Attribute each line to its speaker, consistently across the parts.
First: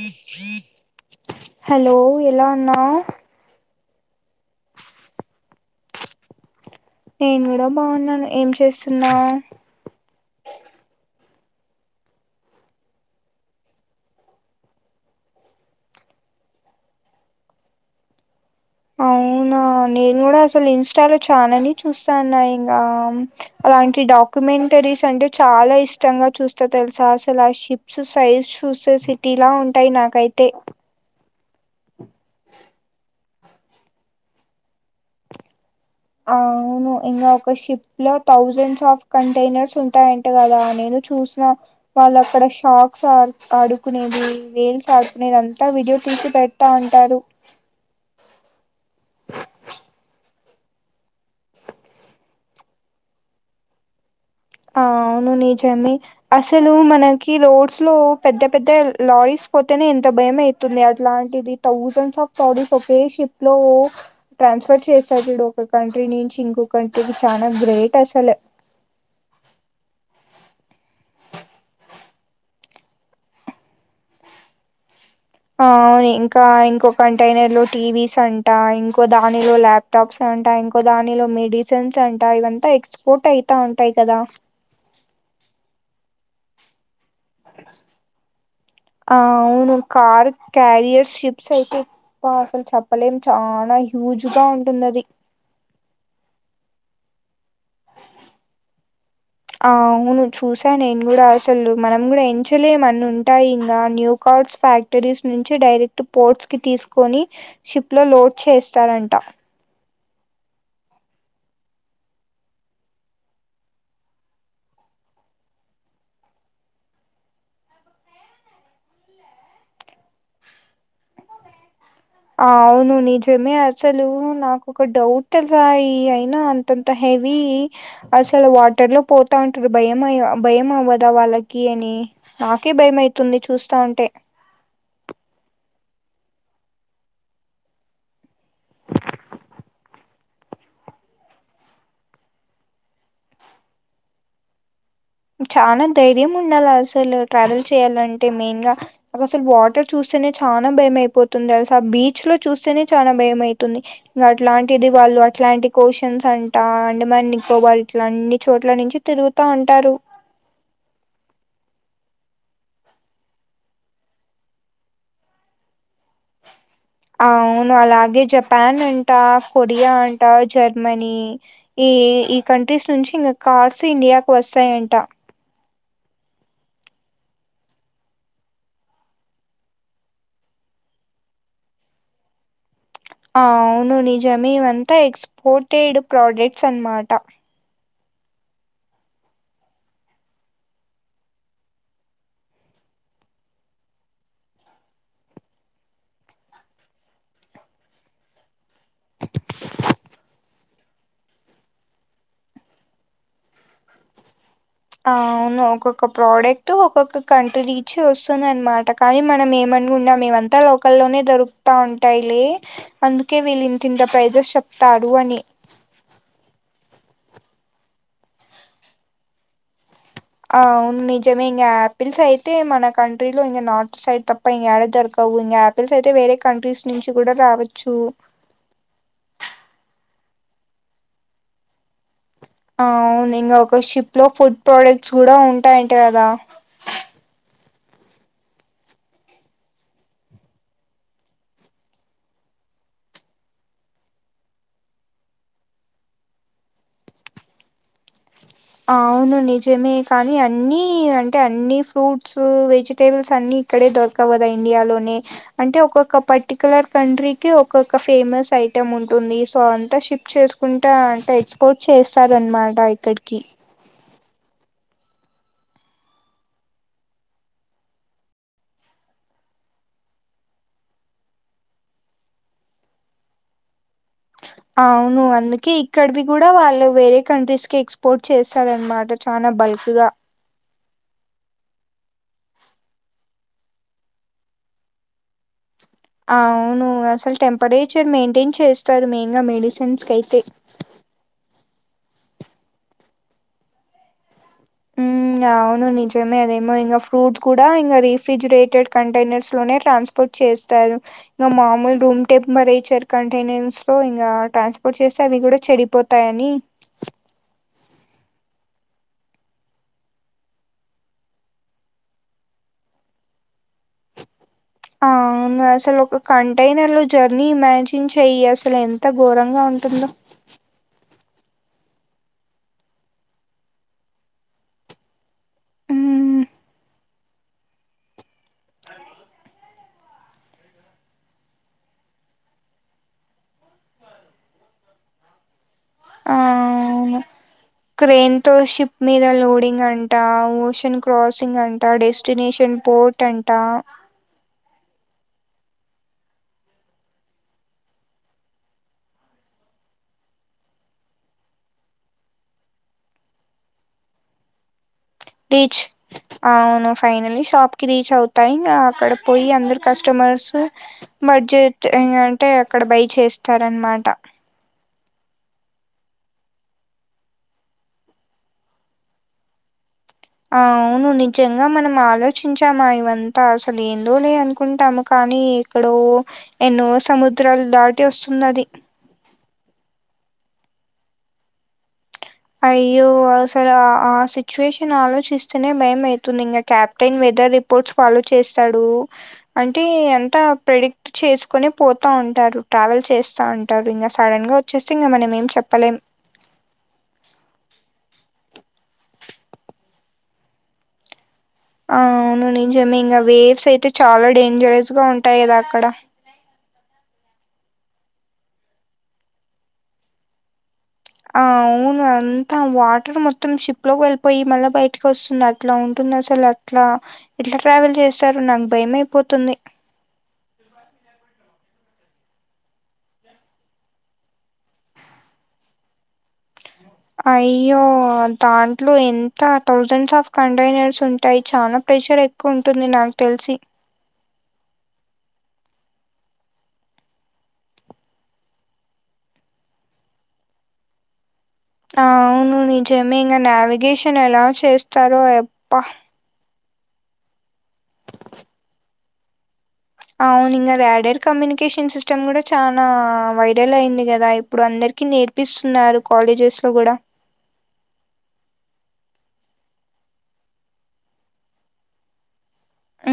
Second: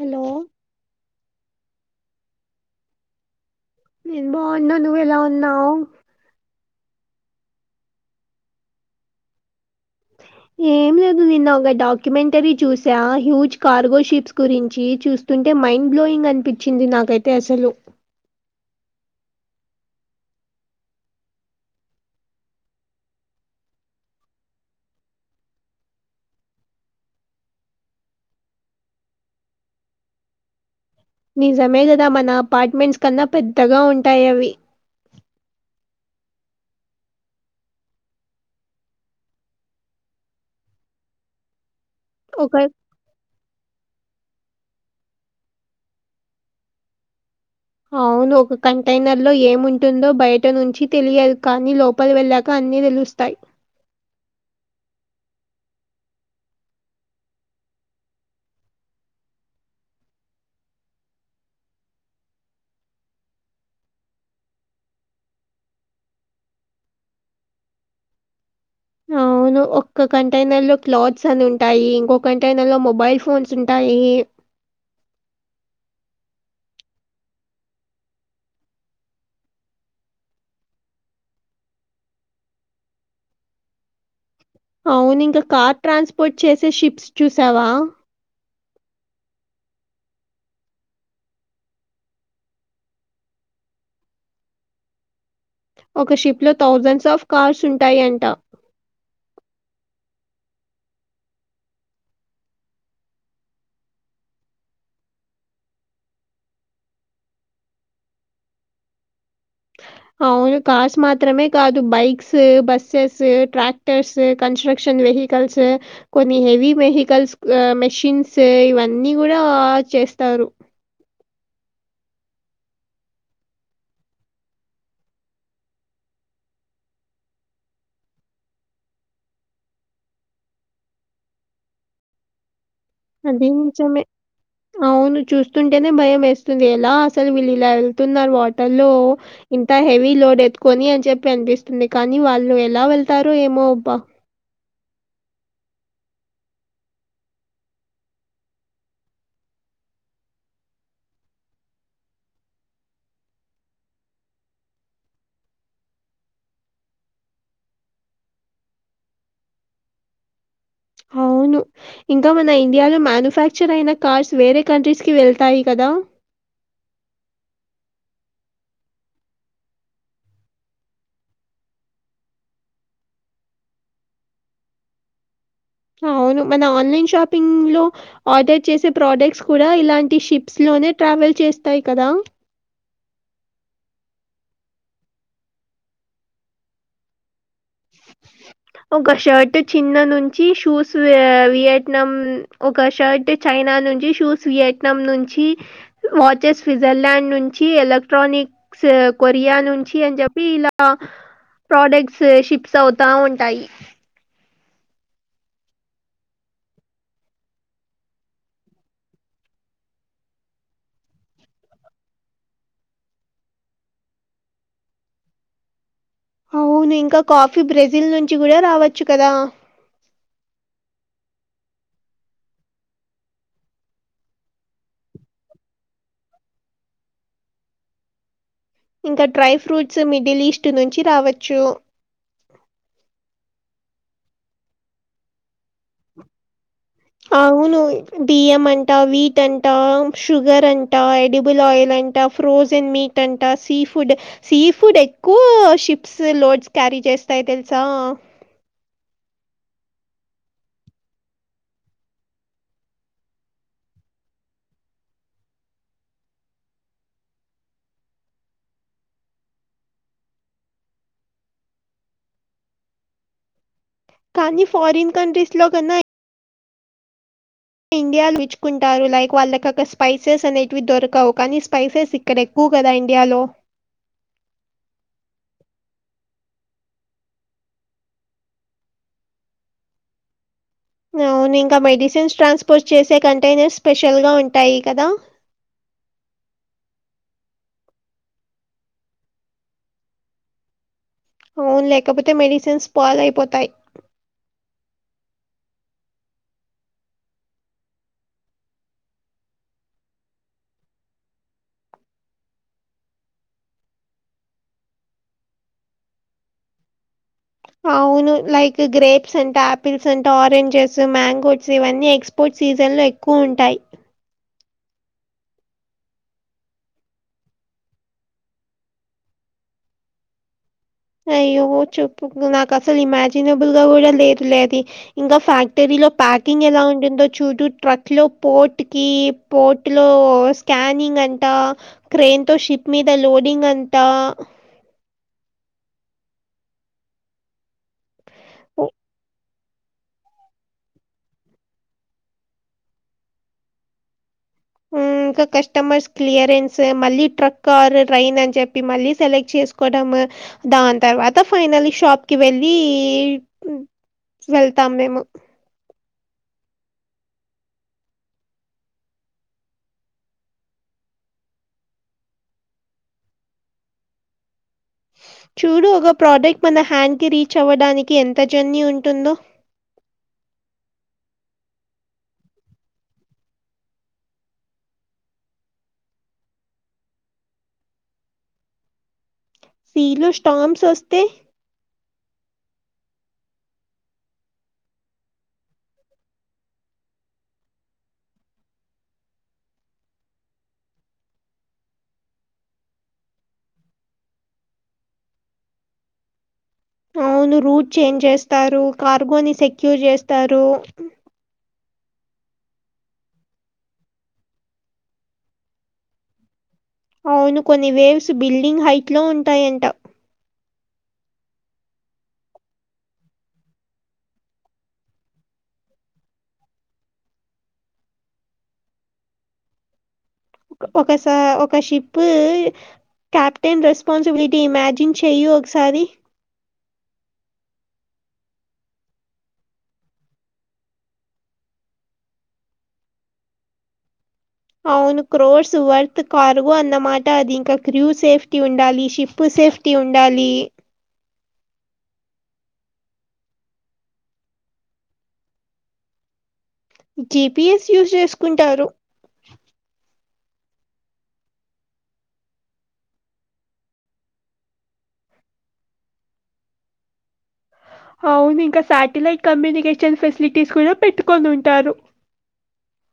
Speaker 1: Hello
Speaker 2: hello ఎలా ఉన్నావ్
Speaker 1: నేను బాగున్నా నువ్వెలా ఉన్నావ్
Speaker 2: నేను కూడా బానే ఉన్నా ఏం చేస్తున్నావ్
Speaker 1: ఏం లేదు నిన్న ఒక డాక్యుమెంటరీ చూసా హ్యూజ్ కార్గో షిప్స్ గురించి చూ స్తుతుంటే మైండ్ బ్లోయింగ్ అనిపిచ్చింది నాకైతే అసలు
Speaker 2: ఆ నేను కూడా అసలు ఇన్స్టాలో చనానే చూస్తావున్నా ఇంగా అలాంటి డాక్యుమెంటరీస్ అంటే చాలా ఇష్టంగా చూస్తా తెలుసా అసలు ఆ షి సూ సైజ్ చూస్తే సిటీలా ఉంటాయి నాకైతే
Speaker 1: నిజమే కదా మన అపార్ట్మెంట్స్ కన్నా పెద్దగా ఉంటాయి అవి
Speaker 2: అవును ఇంగ ఒక షిప్ లో థౌజండ్స్ ఆఫ్ కంటైనర్స్ ఉంటాయంట కదా నేను చూసి నా వాళ్ళు అక్కడ
Speaker 1: ఒక
Speaker 2: షాక్ షార్స్ ఆడుకునేది వేల్స్ ఆడుకునేదంతా వీడియో తీసి పెట్టాతా ఉంటారు
Speaker 1: అవును ఒక కంటైనర్ లో ఏముంటుందో బయట నుంచి తెలియదు కానీ లో పల వెళ్ళాక అన్ని తెలుస్తాయి
Speaker 2: ఆ అవును నిజమే అసలు మనకి రోడ్స్ లో పెద్ద పెద్ద లారీస్ పోతేనే ఎంత భయం అయితుంది అట్లాంటిది థౌసండ్ ఆఫ్ సారిస్ వకే షిప్ లో ట్రాన్స్ఫర్ చేసళ్ళు ఒక కంట్రీ నుంచి ఇంకొక కంట్రీకి చాలా గ్రేట్ అసలు
Speaker 1: అవు ను ఒక్క కంటైనర్ లో క్లాత్స్ అని ఉంటాయి ఇంకో కంటైనర్ లో మొబైల్ ఫోన్స్ ఉంటాయి
Speaker 2: ఆ ఇంకా ఇంకో కంటైనర్ లో టీవీస్ అంటా ఇంకో దానిలో ల్యాప్ టాప్స్ అంటా ఇంకో దానిలో మెడిసన్స్ అంటా ఇదంతా ఎక్స్పోర్ట్ అయితా ఉంటాయి కదా
Speaker 1: అవును ఇంక కార్ ట్రాన్స్పోర్ట్ చేసే షిప్స్ చూసావా
Speaker 2: ఆ అవును కార్ క్యారియర్ షిప్స్ అయితే పా అసలు చెప్పలేం చాలా హ్యూజ్గా ఉంటుంది అది
Speaker 1: ఒక షిప్ లో థౌజండ్స్ ఆఫ్ కార్స్ ఉంటాయి అంటా
Speaker 2: ఆ అవును చూసా నేను కూడా అసలు మనం కూడా ఎంచలేమ్ అన్నీ ఉంటాయి న్యూ కార్ట్స్ ఫ్యాక్ క్టరీస్ నుంచి డైరెక్ట్ పోర్ట్స్ కి తీసుకొని షిప్ లో లోడ్ చేస్తారంట
Speaker 1: అవును కార్స్ మాత్రమే కాదు bikes buses tractors construction vehicles కొన్ని హెవీ వెహికల్స్ మెషిన్స్ ఇవన్నీ కూడా చేస్తారు
Speaker 2: ఆ అవును నిజమే అసలు నాకొక డౌట్ రాయి అయినా అం అంత హెవీ అసలు వాటర్ లో పోతా ఉంటరు భయమయ్య భయం అవ్వదా వాళ్ళకి అని నాకే భయమవుతుంది
Speaker 1: అది నిజమే అవును చూస్తుంటేనే భయం ఏస్తుంది ఎలా అసలు వీళ్ళు ఇలా ఎళ్తున్నరు వాటర్లో ఇంత హెవీ లోడ్ ఎత్తుకొని అని చెప్పి అనిపిస్తుంది కానీ వాళ్ళు ఎలా వెళ్తారు ఏమో అబ్బా
Speaker 2: చాలా ధైర్యం ఉండాల అసలు ట్రావెల్ చేయాలంటే మెయిన్ గా అ అసలు వాటర్ చూస్తేనే చానా భయం అయిపోతుంది తెల్సా ఆ బీచ్ లో చూస్తేనే చనా భయం అయితుంది ఇంకా అట్లాంటిది వాళ్ళు అట్లాంటికోశ్చన్స్ అంట అంటే మ ఇంకో వాళ్ళు ఇట్లా అన్ని చోట్ల నుంచి తిరుగుతా ఉంటరు
Speaker 1: అవును. ఇంకా మన ఇండియాలో మానుఫ్యాక్చర్ అయిన కార్స్ వేరే కంట్రీస్ కి వెళ్తాయి కదా
Speaker 2: అవును అలాగే జపాన్ అంటా కొరియా అంటా జర్మనీ ఈ ఈ కంట్రీస్ నుంచి ఇంగ కార్స్ ఇండియాకు వస్తాయంట
Speaker 1: అవును మన ఆన్లైన్ షాపింగ్ లో ఆర్డర్ చేసే ప్రోడక్ట్స్ కూడా ఇలాంటి షిప్స్ లోనే ట్రావెల్ చేస్తాయి కదా
Speaker 2: ఆ అవును నిజమేవంత ఎక్స్పోర్టెడ్ ప్రోడక్ట్స్ అనమాట
Speaker 1: ఆహా ఒక షర్ట్ చిన్న నుంచి షూస్ వి వియట్నాం ఒక షర్ట్ చైనా నుంచి షూస్ వియట్నాం నుంచి వాచెస్ స్విట్జర్లాండ్ నుంచి ఎలక్ట్రానిక్ కొరియా నుంచి అని చెప్పి ఇలా ప్రొడక్ట్స్ షిప్ అవుతా ఉంటాయి
Speaker 2: అవును ఒక్కొక్క ప్రోడక్ట్ ఒక్కొక్క కంట్రీ నుంచి వస్తుంది అనమాట కానీ మనం ఏమనుకున్నాం ఏమంతా లోకల్లోనే దొరుకుతా ఉంటాయిలే అందుకే వీళ్ళు ఇంతింత ప్రైజస్ చెప్తారు అని
Speaker 1: అవును ఇంకా కాఫీ బ్రెజిల్ నుంచి కూడా రావచ్చు కదా
Speaker 2: అవును నిజమే ఇంగా ఆపిల్స్ అయితే మన కంట్రీలో ఇం నార్త్ సైడ్ తప్ప ఇగా యాడదోరుకవు అయితే వేరే కంట్రీస్ నుంచి కూడా రావచ్చు
Speaker 1: ఇంకా డ్రై ఫ్రూట్స్ మిడిల్ ఈస్ట్ నుంచి రావచ్చు
Speaker 2: అవును ఇంకా ఒక షిప్ లో ఫుడ్ ప్రోడక్ట్స్ కూడా ఉంటాయంటే కదా
Speaker 1: అవును బియ్యం అంటా వీట్ అంటా షుగర్ అంటా ఎడిబుల్ ఆయిల్ అంటా ఫ్రోజన్ మీట్ అంటా సీ ఫుడ్ సీ ఫుడ్ ఎక్కువ షిప్స్ లోడ్స్ క్యారీ చేస్తాయి తెలుసా
Speaker 2: అవును నిజమే కానీ అన్ని అంటే అన్ని ఫ్రూట్స్ వెజిటేబుల్స్ అన్ని ఇక్కడే దొరకవు కదా ఇండియాలోనే అంటే ఒక్కొక్క పర్టిక్యులర్ కంట్రీకి ఒక్కొక్క ఫేమస్ ఐటెం ఉంటుంది సో అంతా షిప్పు చేసుకుంటా అంటే ఎక్స్పోర్ట్ చేస్తార అనమాట ఇక్కడికి
Speaker 1: కానీ ఫారిన్ కంట్రీస్ లో కన్నా ఇండియాలో విచ్చుకుంటారు లైక్ వాళ్ళక ఒక స్పైసెస్ అనేటివి దొరకవు కానీ స్పైసెస్ ఇక్కడ, ఎక్కువ కదా ఇండియాలో
Speaker 2: అవును, అందుకే ఇక్కడవి కూడా వాళ్ళు వేరే కంట్రీస్ కి ఎక్స్పోర్ట్ చేస్తారన్నమాట. చానా బల్క్ గా
Speaker 1: అవును ఇంకా మెడిసిన్స్ ట్రాన్స్పోర్ట్ చేసే కంటైనర్స్ స్పెషల్ గా ఉంటాయి కదా?
Speaker 2: ఆ అవును అసలు టెంపరేచర్ మెయింటైన్ చేస్తారు. మెయిన్ గా మెడిసిన్స్ క అయితే.
Speaker 1: అవును లేకపోతే మెడిసిన్స్ స్పాయిల్ అయిపోతాయి.
Speaker 2: యా, అవును నిజమే అదేమో ఇంకా ఫ్రూట్స్ కూడా ఇంగ రిఫ్రిజరేటెడ్ కంటైనర్స్ లోనే ట్రాన్సఫర్ చేస్తారు. ఇంకా మామూలు రూమ్ టెంపరేచర్ కంటైనర్స్ లో ఇంకా ట్రాన్స్ స్పోర్ట్ చేస్తే అవి కూడా చెడిపోతాయి. నఅని
Speaker 1: అవును, లైక్ గ్రేప్స్ అంట ఆపిల్స్ అంట ఆరెంజెస్, మాంగోస్ ఇవన్నీ ఎక్స్ స్పోర్ట్ సీజన్లో ఎక్కువ ఉంటాయి.
Speaker 2: అవును అసలు ఒక కంటైనర్ లో జర్నీ ఇమాజిన్ చెయ్యి అసలు ఎంత ఘోరంగా ఉంటుందో?
Speaker 1: అయ్యో చెప్పు, నాకు అసలు ఇమాజినబుల్ గా గూడా లేదు లే అది. ఇంకా ఫ్యాక్టరీలో
Speaker 2: ఉమ్
Speaker 1: ప్యాకింగ్ ఎలా ఉంటుందో చూడు. ట్రక్ లో పోర్ట్ కి పోర్టులో స్కానింగ్ అంటా క్రైన్ తో షిప్ మీద లోడింగ్ అంతా
Speaker 2: ఆ అవును క్రేన్ తో
Speaker 1: ఉ-
Speaker 2: షిప్ మీద లోడింగ్ అంట. ఓషన్ క్రాసింగ్ అంట, డెస్టినేషన్ పోర్ట్ అంట.
Speaker 1: మ్ కస్టమర్స్ క్లియరెన్స్, మళ్ళీ ట్రక్, కారు, ట్రైన్ అని చెప్పి మళ్ళీ సెలెక్ట్ చేసుకోవడం. దాని తర్వాత ఫైనలీ షాప్ కి వెళ్ళీ వెళ్తాం మేము.
Speaker 2: టీచ్ అవును ఫైనలీ షాప్ కి రీచ్ అవుతాయి. అక్కడ పోయి అందరూ కస్టమర్స్ బడ్జెట్ ఇంగ అంటే అక్కడ బై చేస్తారన్నమాట.
Speaker 1: చూడు, ఒక ప్రోడక్ట్ మన హ్యాండ్కి రీచ్ అవ్వడానికి ఎంత జర్నీ ఉంటుందో.
Speaker 2: అవును. నిజంగా మనం ఆలోచించామా ఇవంతా అసలు ఏందో లే అనుకుంటాము. కానీ ఎక్కడో ఎన్నో సముద్రాలు దాటి వస్తుంది అది.
Speaker 1: సీలో స్టార్మ్స్ వస్తే
Speaker 2: అయ్యో అసలు ఆ సిచ్యుయేషన్ ఆలోచిస్తేనే భయం అయితుంది. ఇంకా క్యాప్టెన్ వెదర్ రిపోర్ట్స్ ఫాలో చేస్తాడు. అంటే ఎంత ప్రెడిక్ట్ చేసుకుని పోతా ఉంటారు. ట్రావెల్ చేస్తా ఉంటారు. ఇంక సడన్ గా వచ్చేస్తే ఇంగ మనం ఏం చెప్పలేం.
Speaker 1: అవును రూట్ చేంజ్ చేస్తారు. కార్గో ని సెక్యూర్ చేస్తారు.
Speaker 2: అవును నిజమే ఇంకా వేవ్స్ అయితే చాలా డేంజరస్ గా ఉంటాయి కదా అక్కడ.
Speaker 1: అవును కొన్ని వేవ్స్ బిల్డింగ్ హైట్ లో ఉంటాయంట.
Speaker 2: ఆ అవును అంతా వాటర్ మొత్తం షిప్ లోకి వెళ్ళిపోయి మళ్ళీ బయటకి వస్తుంది అట్లా ఉంటుంది అసలు. ఇట్లా ఎట్లా ట్రావెల్ చేస్తారో నాకు భయం అయిపోతుంది.
Speaker 1: ఒకసారి ఒక షిప్ క్యాప్టెన్ రెస్పాన్సిబిలిటీ ఇమాజిన్ చేయ్ ఒకసారి
Speaker 2: అయ్యో దాంట్లో ఎంత థౌజండ్స్ ఆఫ్ కంటైనర్స్ ఉంటాయి చాలా ప్రెజరే. ఎక్కువ ఉంటుంది నాకు తెలిసి.
Speaker 1: అవును క్రోర్స్ వర్త్ కార్గో అన్నమాట అది ఇంకా క్రూ సేఫ్టీ ఉండాలి షిప్ సేఫ్టీ. ఉండాలి.
Speaker 2: అవును నిజమే ఇంగ నావిగేషన్ ఎలా చేస్తారో ఆయప్ప
Speaker 1: జి పి ఎస్ యూజ్ చేసుకుంటారు
Speaker 2: అవును ఇంగ రేడర్ కమ్యూనికేషన్ సిస్టమ్ గుడా చానా వైడల్ అయింది కదా ఇప్పుడందరికి నేర్ ఇస్తున్నారు కాలేజెస్ లో గుడా
Speaker 1: అవును ఇంక శాటిలైట్ కమ్యూనికేషన్ ఫెసిలిటీస్ కూడా పెట్టుకొని ఉంటారు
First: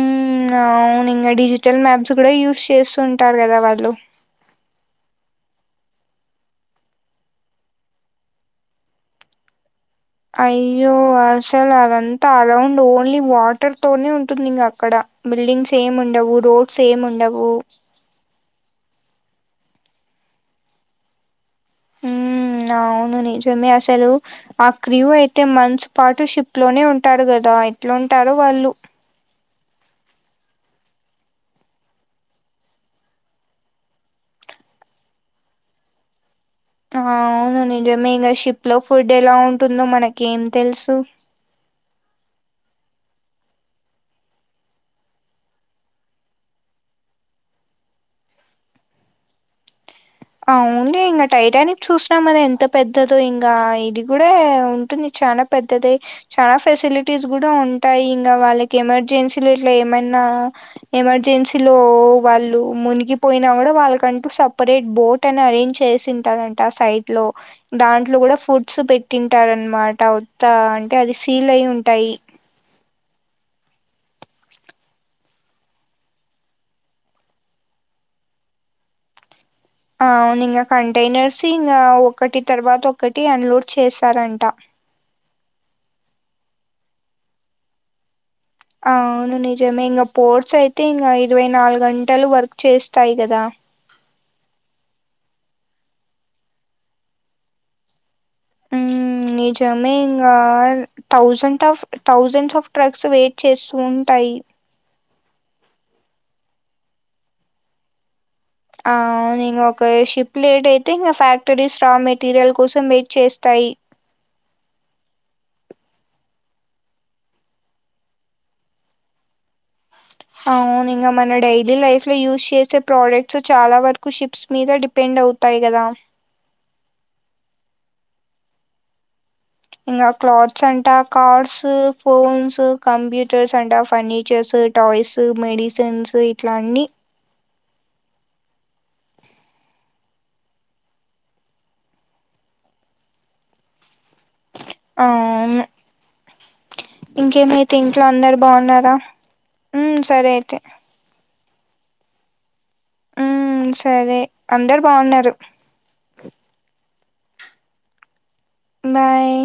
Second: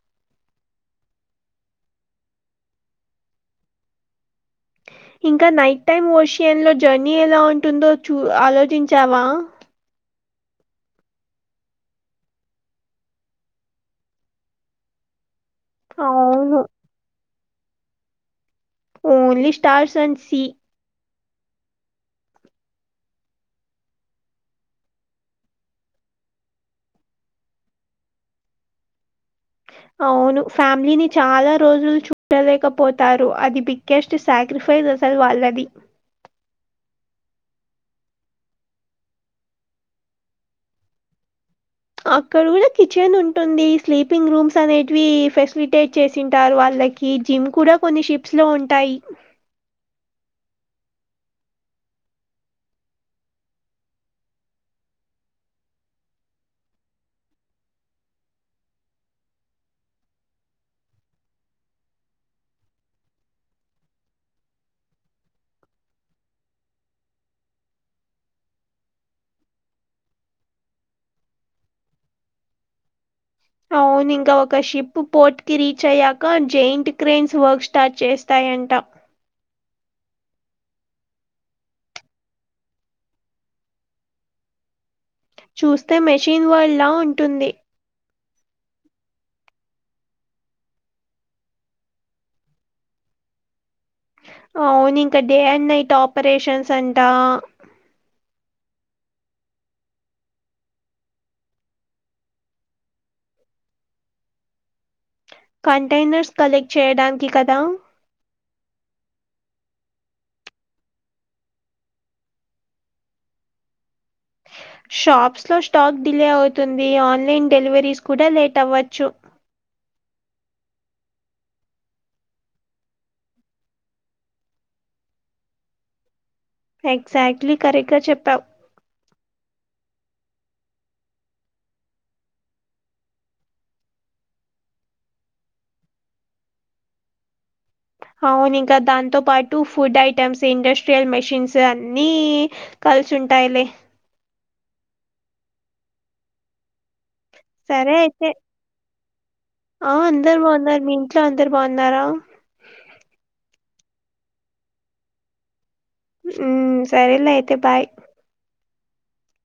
Speaker 2: ఉమ్ అవును ఇంగ డిజిటల్ మ్యాప్స్ గుడా యూస్ చేస్తుంటారు గదా వాళ్ళు
Speaker 1: ఇంకా నైట్ టైమ్ ఓషియన్ లో జర్నీ ఎలా ఉంటుందో చూ ఆలోచించావా
Speaker 2: అయ్యో అసలు అదంతా అరౌండ్ ఓన్లీ వాటర్ తోనే ఉంటుంది ఇంగ అక్కడ బిల్డింగ్స్ ఏం ఉండవు
Speaker 1: అవును.
Speaker 2: రోడ్స్ ఏం ఉండవు
Speaker 1: ఓన్లీ స్టార్స్ అండ్ సి
Speaker 2: ఉ అవును నిజమే అసలు ఆ క్రివ్ అయితే మన్స్ పాటు షిప్ లోనే ఉంటారు గదా ఎట్లుంటారో వాళ్ళు
Speaker 1: అవును ఫ్యామిలీని చాలా రోజులు చూడలేకపోతారు అది బిగ్గెస్ట్ సాక్రిఫైజ్ అసలు వాళ్ళది
Speaker 2: అవును నిజమే ఇంగ షిప్ లో ఫుడ్ ఎలా ఉంటుందో మనకి ఏం తెలుసు
Speaker 1: అక్కడ గుడా కిచెన్ ఉంటుంది స్లీపింగ్ రూమ్స్ అనేటివి ఫెసిలిటేట్ చేసింటారు వాళ్ళ కి జిమ్ కూడా కొన్ని షిప్స్ లో ఉంటాయి
Speaker 2: అవున్లే ఇంగ టైటానిక్ చూసినాం అద ఎంత పెద్దదో ఇంగ ఇది గుడా ఉంటుంది చనా పెద్దదే చా ఫెసిలిటీస్ గూడా ఉంటాయి ఇంగా వాళ్ళకి ఎమర్జెన్సీలు ఇట్ల ఏమన్నా ఎమర్జెన్సీలో వాళ్ళు మునిగిపోయినా గూడా వాళ్ళకంటూ సపరేట్ బోట్ అని అరేంజ్ చేసింటారంట సైడ్ లో దాంట్లో గుడా ఫుడ్స్ పెట్టింటారన్మాట వుత్తా అంటే అది సీల్ అయి ఉంటాయి
Speaker 1: అవును ఇంకా ఒక షిప్ పోర్ట్ కి రీచ్ అయ్యాక జయింట్ క్రెయిన్స్ వర్క్ స్టార్ట్ చేస్తాయంట
Speaker 2: అవును ఇంగ కంటైనర్స్ ఇంగా ఒకటి తర్వాత ఒకటి అన్లోడ్ చేస్తారంట
Speaker 1: చూస్తే మెషిన్ వల్డా ఉంటుంది
Speaker 2: అవును నిజమే ఇంగ పోర్ట్స్ అయితే ఇంగ ఇరవై నాలుగు గంటలు వర్క్ చేస్తాయి గదా
Speaker 1: అవును ఇంక డే అండ్ నైట్ ఆపరేషన్స్ అంట
Speaker 2: మ్మ్ నిజమే ఇంగా thousand of thousands of trucks wait చేస్తూ ఉంటాయి
Speaker 1: కంటైనర్స్ కలెక్ట్ చేయడానికి కదా
Speaker 2: అవునింగ ఒక షిప్ లేట్ అయితే ఇంగ ఫ్యాక్టరీస్ రా మెటీరియల్ కోసం వెయిట్ చేస్తాయి.
Speaker 1: షాప్స్ లో స్టాక్ డిలే అవుతుంది ఆన్లైన్ డెలివరీస్ కూడా లేట్ అవ్వచ్చు
Speaker 2: అవునింగ మన డైలీ లైఫ్ లో యూజ్ చేసే ప్రోడక్ట్స్ చాలా వరకు షిప్స్ మీద పెండ్ అవుతాయి గదా
Speaker 1: ఎగ్జాక్ట్లీ కరెక్ట్ గా చెప్పావు
Speaker 2: ఇంగా క్లాత్స్ అంట కార్స్ ఫోన్స్ కంప్యూటర్స్ అంట ఫర్నిచర్స్ టాయ్స్ మెడిసన్స్ ఇట్లన్ని
Speaker 1: అవును ఇంకా దాంతో పాటు ఫుడ్ ఐటమ్స్ ఇండస్ట్రియల్ మెషిన్స్ అన్నీ కల్స్ ఉంటాయ్ లే
Speaker 2: ఆవును ఇంకేమైతే
Speaker 1: సరే
Speaker 2: ఇంట్లో
Speaker 1: అయితే.
Speaker 2: అందరు బావున్నారా ఉమ్ సరే అయితే
Speaker 1: అందరు బావున్నారా
Speaker 2: ఉమ్ సరే అందరు బావున్నారు
Speaker 1: మ్మ్ సరేలే అయితే బాయ్
Speaker 2: బాయ్